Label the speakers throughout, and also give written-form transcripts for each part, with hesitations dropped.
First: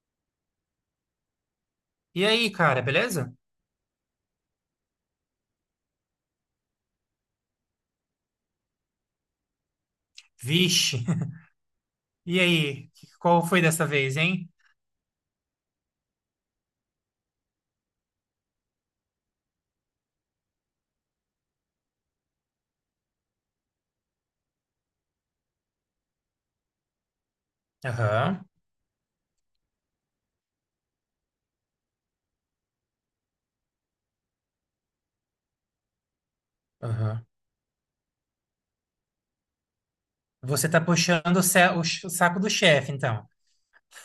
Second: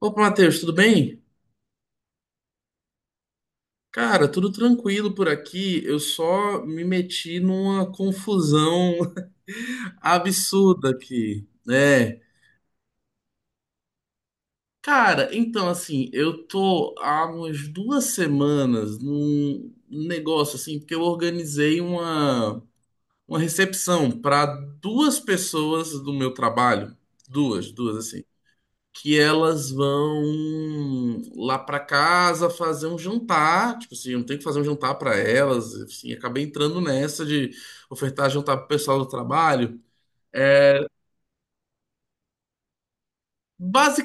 Speaker 1: Opa, Matheus, tudo bem?
Speaker 2: E aí, cara, beleza?
Speaker 1: Cara, tudo tranquilo por aqui. Eu só me meti numa confusão absurda
Speaker 2: Vixe.
Speaker 1: aqui, né?
Speaker 2: E aí, qual foi dessa vez, hein?
Speaker 1: Cara, então assim, eu tô há umas duas semanas num negócio assim, porque eu organizei uma recepção para duas pessoas do meu trabalho, duas, duas assim.
Speaker 2: Aham,
Speaker 1: Que elas vão lá pra casa fazer um jantar, tipo assim, eu não tenho que fazer um jantar pra elas, assim, acabei entrando nessa
Speaker 2: aham.
Speaker 1: de ofertar jantar pro pessoal do trabalho.
Speaker 2: Você tá
Speaker 1: É,
Speaker 2: puxando o, o saco do chefe, então.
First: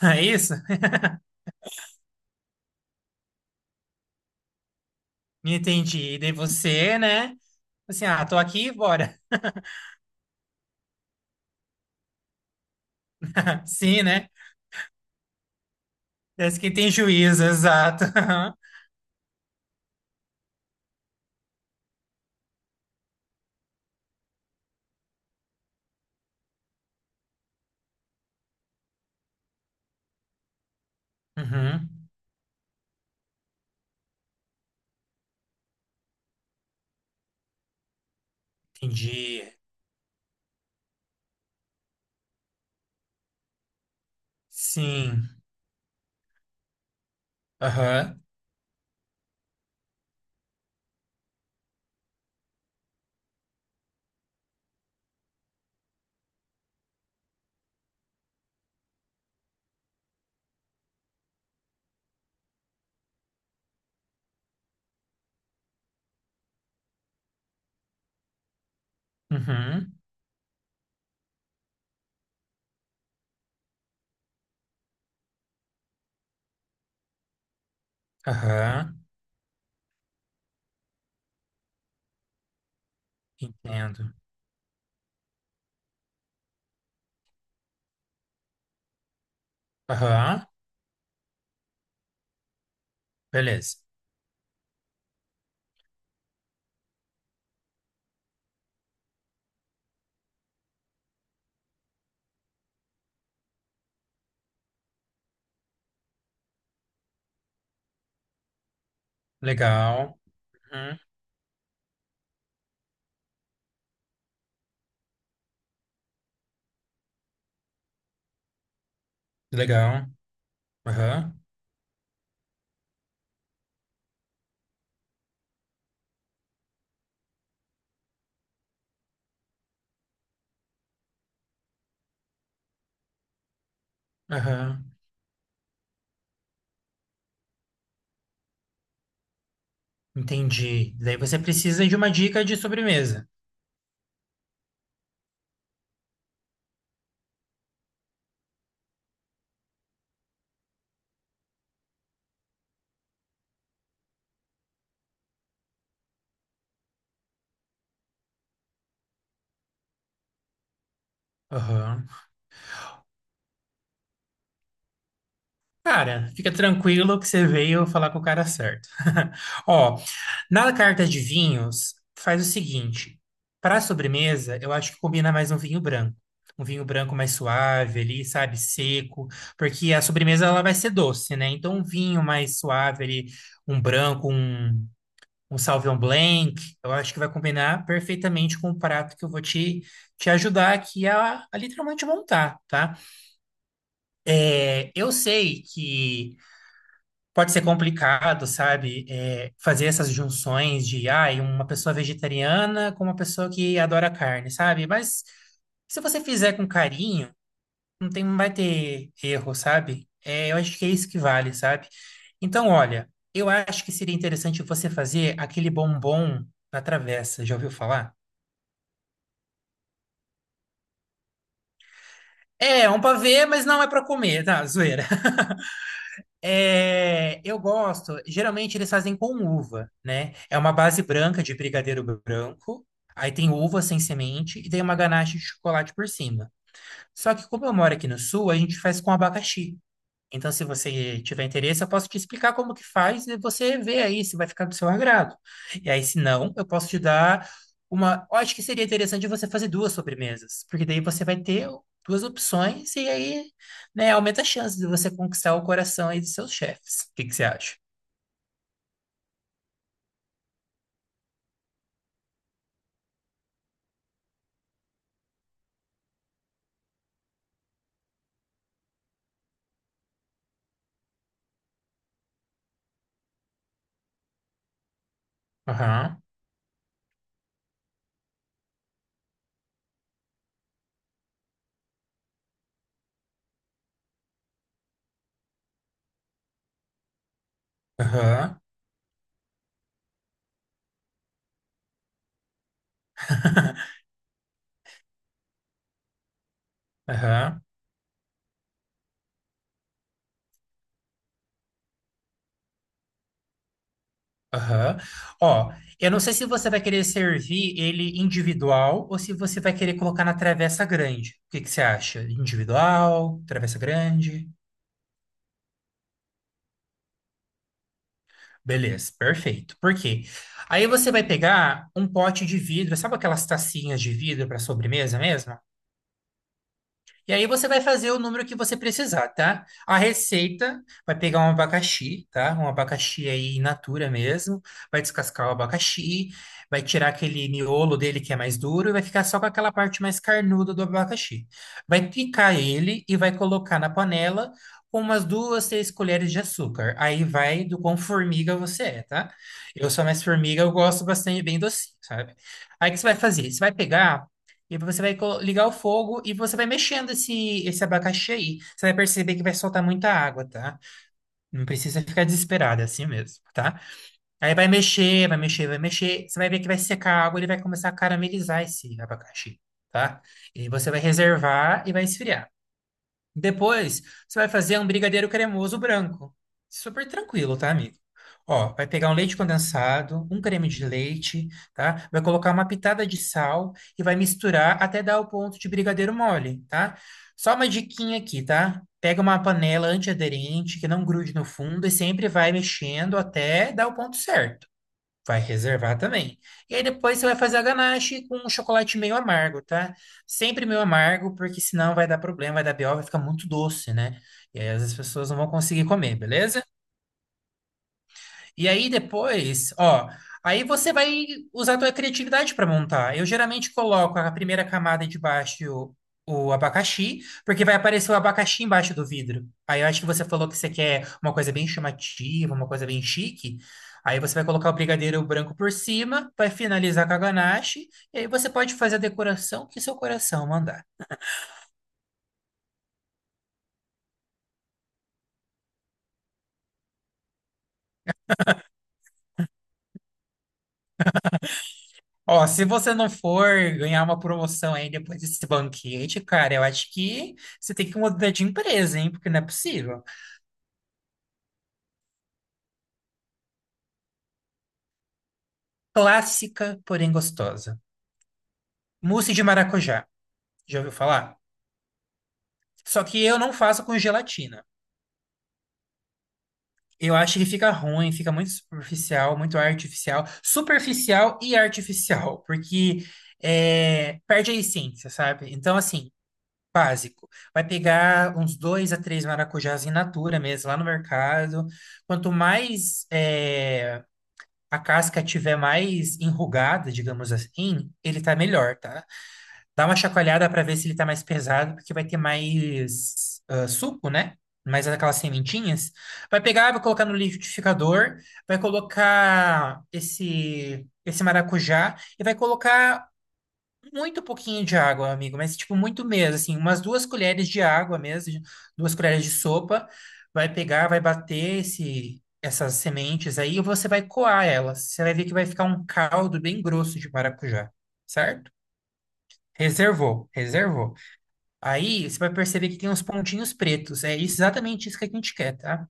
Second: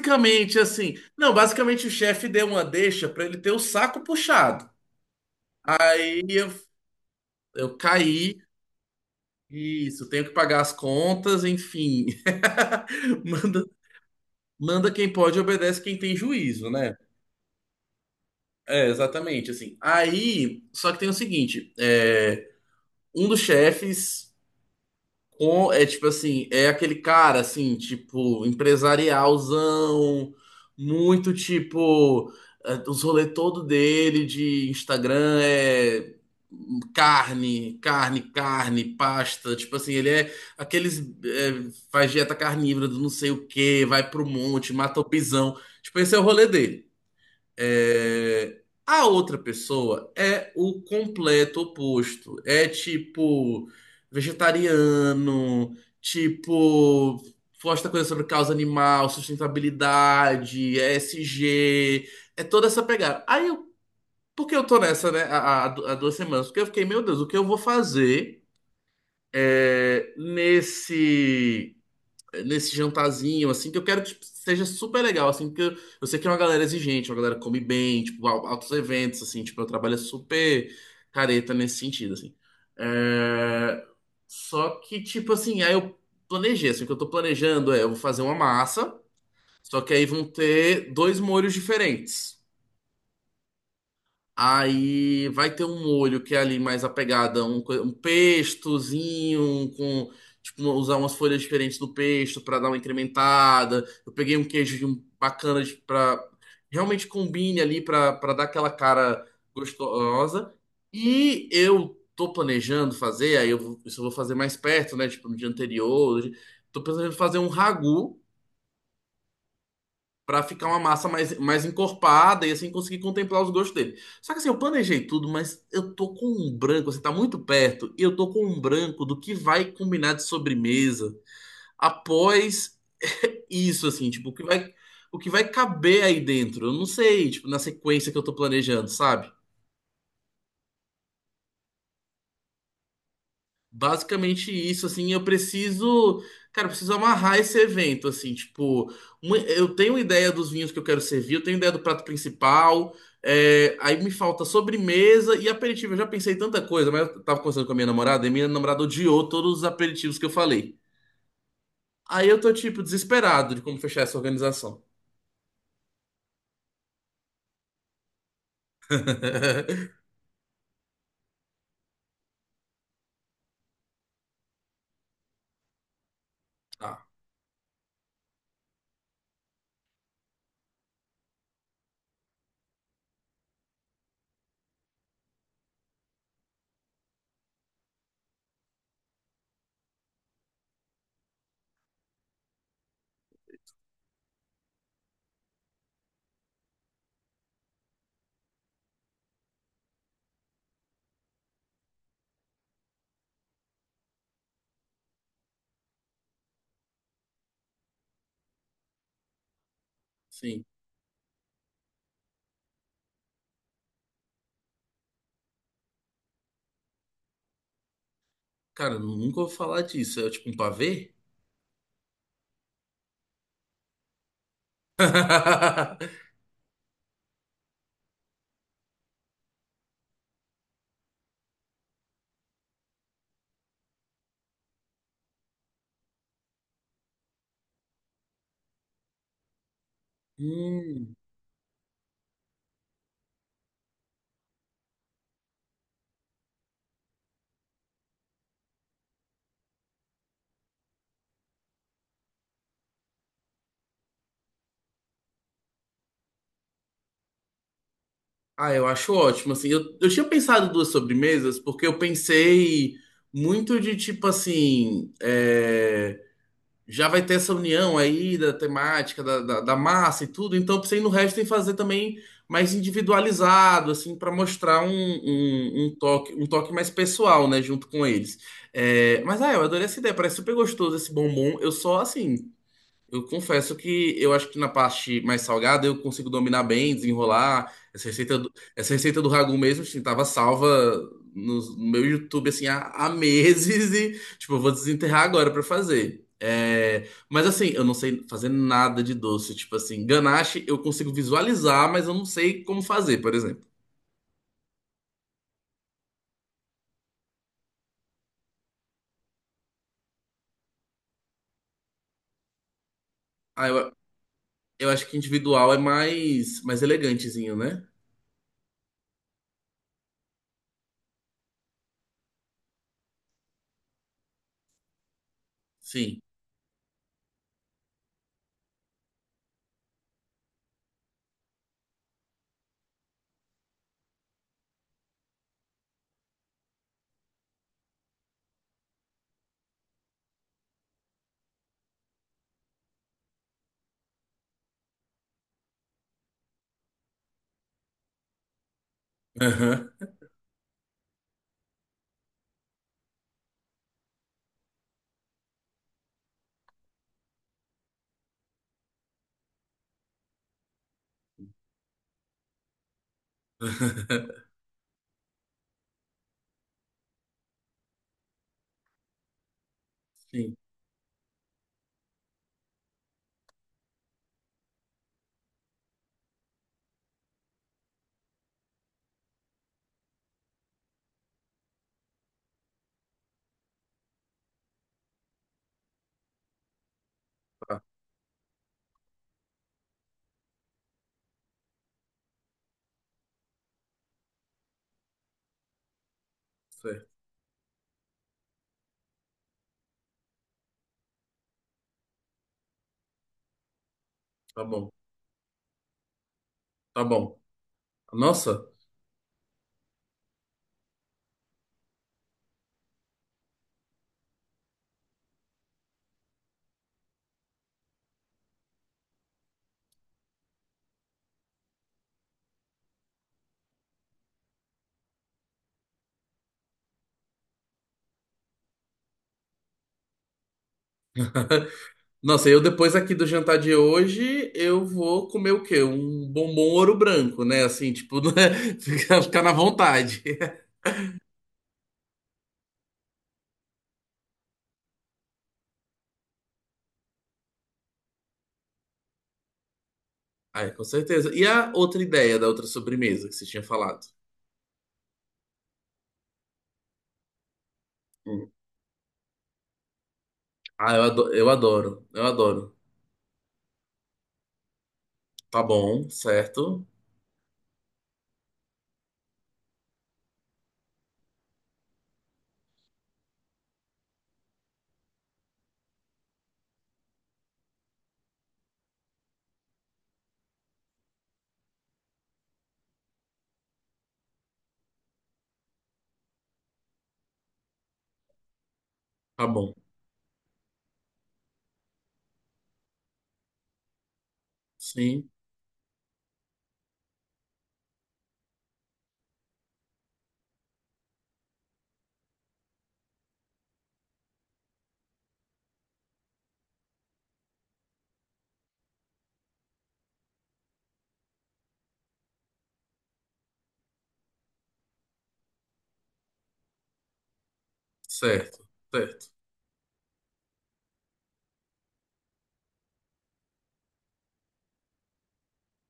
Speaker 2: É isso?
Speaker 1: assim, não, basicamente o chefe deu uma deixa pra ele ter o saco puxado.
Speaker 2: Me entendi. E
Speaker 1: E
Speaker 2: daí você, né?
Speaker 1: eu
Speaker 2: Assim, ah, tô
Speaker 1: caí,
Speaker 2: aqui, bora.
Speaker 1: isso, tenho que pagar as contas, enfim. Manda,
Speaker 2: Sim, né?
Speaker 1: manda quem pode, obedece quem tem
Speaker 2: Parece
Speaker 1: juízo,
Speaker 2: que tem
Speaker 1: né?
Speaker 2: juízo, exato.
Speaker 1: É, exatamente, assim. Aí, só que tem o seguinte, um dos chefes é tipo assim, é aquele cara assim, tipo, empresarialzão, muito
Speaker 2: Uhum,
Speaker 1: tipo, os rolê todo dele de Instagram é carne, carne, carne,
Speaker 2: entendi.
Speaker 1: pasta, tipo assim, ele é aqueles faz dieta carnívora do não sei o que vai pro monte, mata o
Speaker 2: Sim.
Speaker 1: pisão. Tipo, esse é o rolê dele.
Speaker 2: Aham,
Speaker 1: É, a outra pessoa é o completo oposto. É tipo vegetariano, tipo posta coisa sobre causa animal, sustentabilidade, ESG é toda essa pegada. Aí eu, porque eu tô nessa, né, há duas semanas, porque eu fiquei, meu Deus, o que eu vou fazer
Speaker 2: uhum,
Speaker 1: nesse nesse jantarzinho, assim, que eu quero que tipo, seja super legal, assim, porque eu sei que é uma galera exigente, uma galera que come bem, tipo, altos
Speaker 2: aham.
Speaker 1: eventos, assim, tipo, eu trabalho super careta nesse sentido, assim. É,
Speaker 2: Entendo.
Speaker 1: Só que, tipo assim, aí eu planejei, assim, o que eu tô planejando é, eu vou fazer uma massa, só que aí vão
Speaker 2: Aham,
Speaker 1: ter dois molhos diferentes.
Speaker 2: beleza.
Speaker 1: Aí vai ter um molho que é ali mais apegada, um pestozinho, um com tipo usar umas folhas diferentes do pesto para dar uma incrementada. Eu peguei um queijo de bacana para realmente combine ali para dar aquela cara
Speaker 2: Legal.
Speaker 1: gostosa.
Speaker 2: Uhum,
Speaker 1: E eu tô planejando fazer, aí isso eu vou fazer mais perto, né? Tipo no dia anterior. Tô planejando fazer um ragu
Speaker 2: legal.
Speaker 1: pra ficar uma massa mais,
Speaker 2: Aham,
Speaker 1: mais encorpada e assim conseguir contemplar os gostos dele. Só que assim, eu planejei tudo, mas eu tô com um branco, assim, tá muito perto, e eu tô com um branco do que vai combinar de sobremesa após isso, assim, tipo,
Speaker 2: aham.
Speaker 1: o que vai caber aí dentro. Eu não sei, tipo, na sequência que eu tô planejando, sabe?
Speaker 2: Entendi. Daí você precisa de uma dica de sobremesa.
Speaker 1: Basicamente isso, assim, eu preciso, cara, eu preciso amarrar esse evento, assim, tipo, eu tenho ideia dos vinhos que eu quero servir, eu tenho ideia do prato principal, é, aí me falta sobremesa e aperitivo, eu já pensei em tanta coisa, mas eu tava conversando com a minha namorada e minha namorada odiou todos os aperitivos que eu falei.
Speaker 2: Aham.
Speaker 1: Aí eu tô, tipo, desesperado de como fechar essa organização.
Speaker 2: Cara, fica tranquilo que você veio falar com o cara certo. Ó, na carta de vinhos, faz o seguinte: para sobremesa, eu acho que combina mais um vinho branco. Um vinho
Speaker 1: Tá,
Speaker 2: branco mais suave ali, sabe? Seco. Porque a sobremesa ela vai ser doce, né? Então, um vinho mais suave ali, um branco, um Sauvignon Blanc, eu acho que vai combinar perfeitamente com o prato que eu vou te, te ajudar aqui a literalmente montar, tá? É, eu sei que pode ser complicado, sabe, é, fazer essas junções de, ah, uma pessoa vegetariana com uma pessoa que adora carne, sabe? Mas se você fizer com carinho, não tem, não vai ter erro, sabe? É, eu
Speaker 1: sim.
Speaker 2: acho que é isso que vale, sabe? Então, olha, eu acho que seria interessante você fazer aquele bombom na travessa, já ouviu falar?
Speaker 1: Cara, eu nunca vou falar disso, é tipo um pavê?
Speaker 2: É, é um pavê, mas não é para comer, tá? Zoeira. É, eu gosto, geralmente eles fazem com uva, né? É uma base branca de brigadeiro branco, aí tem uva sem semente e tem uma ganache de chocolate por cima. Só que como eu moro aqui no sul, a gente faz com abacaxi. Então, se
Speaker 1: Hum.
Speaker 2: você tiver interesse, eu posso te explicar como que faz e você vê aí se vai ficar do seu agrado. E aí, se não, eu posso te dar uma. Eu acho que seria interessante você fazer duas sobremesas, porque daí você vai ter duas opções e aí, né, aumenta a chance de você conquistar o coração aí dos seus chefes. O que que você acha?
Speaker 1: Ah, eu acho ótimo, assim, eu tinha pensado duas sobremesas, porque eu pensei muito de, tipo, assim, é, já vai ter essa união aí da temática, da massa e tudo, então eu pensei no resto em fazer também mais individualizado, assim, para mostrar
Speaker 2: Aham,
Speaker 1: um toque mais pessoal, né, junto com eles. É, mas, ah, eu adorei essa ideia, parece super gostoso esse bombom, eu só, assim, eu confesso que eu acho que na parte mais salgada eu consigo dominar bem, desenrolar.
Speaker 2: aham,
Speaker 1: Essa receita do ragu mesmo, assim, tava salva no meu YouTube, assim, há meses e, tipo, eu vou desenterrar agora pra fazer. É, mas
Speaker 2: aham.
Speaker 1: assim, eu não sei fazer nada de doce. Tipo assim, ganache eu consigo visualizar, mas eu não sei como fazer, por exemplo.
Speaker 2: Aham. Ó, eu não sei se você vai querer servir ele individual ou se você vai querer colocar na travessa grande. O que que você acha? Individual,
Speaker 1: Ah,
Speaker 2: travessa grande?
Speaker 1: eu acho que individual é mais, mais elegantezinho, né?
Speaker 2: Beleza, perfeito. Por quê? Aí você vai pegar um pote de vidro, sabe aquelas tacinhas de vidro para sobremesa mesmo?
Speaker 1: Sim.
Speaker 2: E aí você vai fazer o número que você precisar, tá? A receita vai pegar um abacaxi, tá? Um abacaxi aí in natura mesmo. Vai descascar o abacaxi, vai tirar aquele miolo dele que é mais duro e vai ficar só com aquela parte mais carnuda do abacaxi. Vai picar ele e vai colocar na panela com umas duas, três colheres de açúcar. Aí vai do quão formiga você é, tá? Eu
Speaker 1: Aham.
Speaker 2: sou mais formiga, eu gosto bastante bem docinho, sabe? Aí o que você vai fazer? Você vai pegar e aí você vai ligar o fogo e você vai mexendo esse, esse abacaxi aí. Você vai perceber que vai soltar muita água, tá? Não precisa ficar desesperado, é assim mesmo, tá? Aí vai mexer, vai mexer, vai mexer. Você vai ver que vai secar a água, ele vai começar a caramelizar esse abacaxi, tá?
Speaker 1: Sim,
Speaker 2: E você vai reservar e vai esfriar. Depois, você vai fazer um brigadeiro cremoso branco. Super tranquilo, tá, amigo? Ó, vai pegar um leite condensado, um creme de leite, tá? Vai colocar uma pitada de sal e vai misturar até dar o ponto de brigadeiro mole, tá? Só uma
Speaker 1: tá,
Speaker 2: diquinha aqui, tá? Pega uma panela antiaderente que não grude no fundo e sempre vai mexendo até dar o ponto certo. Vai reservar também. E aí depois
Speaker 1: certo.
Speaker 2: você vai fazer a ganache com um chocolate meio amargo, tá? Sempre meio amargo, porque senão vai dar problema, vai dar BO, vai ficar muito doce, né? E
Speaker 1: Tá
Speaker 2: aí às
Speaker 1: bom.
Speaker 2: vezes as pessoas não vão conseguir comer, beleza?
Speaker 1: Tá bom. Nossa,
Speaker 2: E aí depois, ó, aí você vai usar a tua criatividade para montar. Eu geralmente coloco a primeira camada de baixo o abacaxi, porque vai aparecer o abacaxi embaixo do vidro. Aí eu acho que você falou que você quer uma coisa bem chamativa, uma coisa bem chique. Aí você vai colocar o brigadeiro branco por cima, vai finalizar com a ganache, e aí você pode fazer a decoração que seu coração mandar.
Speaker 1: nossa, eu depois aqui do jantar de hoje, eu vou comer o quê? Um bombom ouro branco, né? Assim, tipo, né? Ficar, ficar na vontade.
Speaker 2: Ó, se você não for ganhar uma promoção aí depois desse banquete, cara, eu acho que você tem que mudar de empresa, hein? Porque não é possível.
Speaker 1: Ai, com certeza. E a outra ideia da outra sobremesa que você tinha falado?
Speaker 2: Clássica, porém gostosa.
Speaker 1: Hum.
Speaker 2: Mousse de maracujá. Já ouviu
Speaker 1: Ah,
Speaker 2: falar?
Speaker 1: eu adoro, eu adoro.
Speaker 2: Só que eu não faço com gelatina.
Speaker 1: Tá bom, certo?
Speaker 2: Eu acho que fica ruim, fica muito superficial, muito artificial. Superficial e artificial, porque é, perde a essência, sabe? Então, assim. Básico. Vai pegar uns dois a três maracujás in natura mesmo, lá no mercado. Quanto mais a casca tiver mais enrugada, digamos assim, ele tá melhor, tá?
Speaker 1: Tá bom.
Speaker 2: Dá uma chacoalhada para ver se ele tá mais pesado, porque vai ter mais ah, suco, né? Mais aquelas
Speaker 1: Sim,
Speaker 2: sementinhas. Vai pegar, vai colocar no liquidificador, vai colocar esse, esse maracujá e vai colocar muito pouquinho de água, amigo, mas tipo muito mesmo, assim, umas duas colheres de água mesmo, duas colheres de sopa, vai pegar, vai bater esse, essas sementes aí e você vai coar elas. Você vai ver que vai ficar um caldo bem grosso de maracujá, certo?
Speaker 1: certo, certo,
Speaker 2: Reservou, reservou. Aí você vai perceber que tem uns pontinhos pretos, é isso- exatamente isso que a gente quer, tá?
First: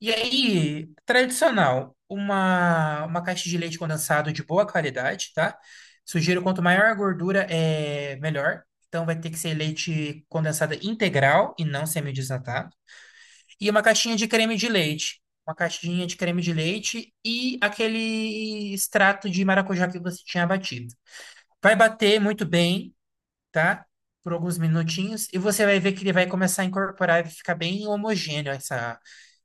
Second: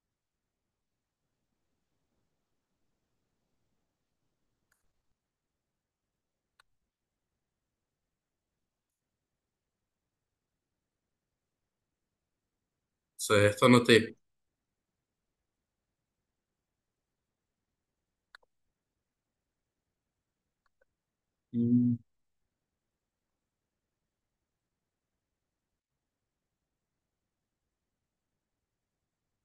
Speaker 2: E aí, tradicional, uma caixa de leite condensado de boa qualidade, tá? Sugiro quanto maior a gordura, é melhor. Então vai ter que ser leite condensado integral e não semi-desnatado.
Speaker 1: certo.
Speaker 2: E uma
Speaker 1: Anotei.
Speaker 2: caixinha de creme de leite. Uma caixinha de creme de leite e aquele extrato de maracujá que você tinha batido. Vai bater muito bem tá? Por alguns minutinhos, e você vai ver que ele vai começar a incorporar e ficar bem homogêneo essa,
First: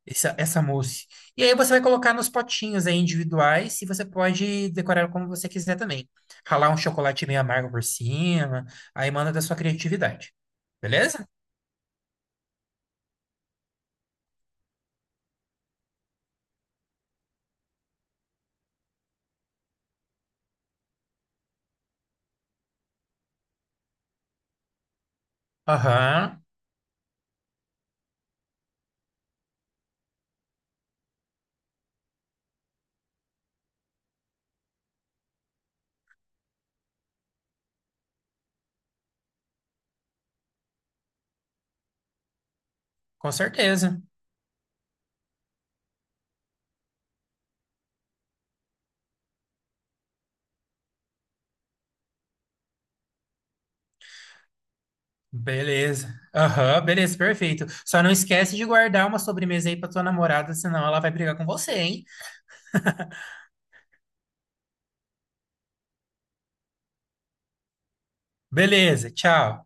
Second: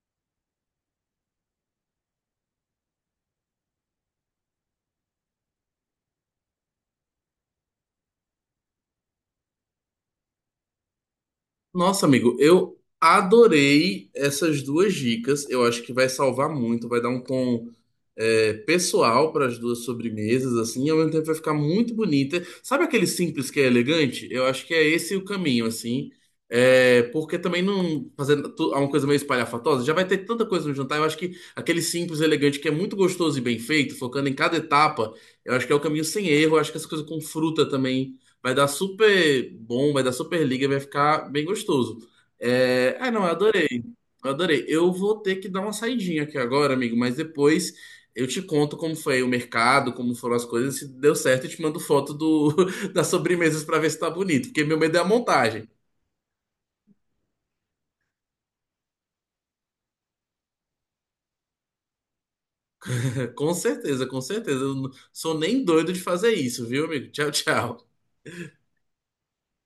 Speaker 2: essa mousse. E aí você vai colocar nos potinhos aí individuais e você pode decorar como você quiser também. Ralar um chocolate meio amargo por cima, aí manda da sua criatividade. Beleza?
Speaker 1: Nossa, amigo, eu adorei essas duas dicas. Eu acho que vai salvar muito, vai dar um tom pessoal para as duas sobremesas, assim, e ao mesmo tempo vai ficar muito bonita. Sabe aquele simples que é elegante? Eu acho que é esse o caminho, assim.
Speaker 2: Aham,
Speaker 1: É, porque também não fazendo é uma coisa meio espalhafatosa, já vai ter tanta coisa no jantar. Eu acho que aquele simples, elegante, que é muito gostoso e bem feito, focando em cada etapa, eu acho que é o caminho sem erro. Eu acho que essa coisa com fruta também. Vai dar super bom, vai dar super liga, vai ficar bem gostoso. É... Ah, não, eu
Speaker 2: com
Speaker 1: adorei.
Speaker 2: certeza.
Speaker 1: Eu adorei. Eu vou ter que dar uma saidinha aqui agora, amigo, mas depois eu te conto como foi o mercado, como foram as coisas, se deu certo, eu te mando foto do... das sobremesas para ver se tá bonito, porque meu medo é a montagem.
Speaker 2: Beleza. Aham, beleza, perfeito. Só não esquece de guardar uma sobremesa aí pra tua namorada, senão ela vai brigar com você, hein?
Speaker 1: Com certeza, com certeza. Eu não sou nem doido de fazer isso, viu, amigo? Tchau, tchau.
Speaker 2: Beleza, tchau.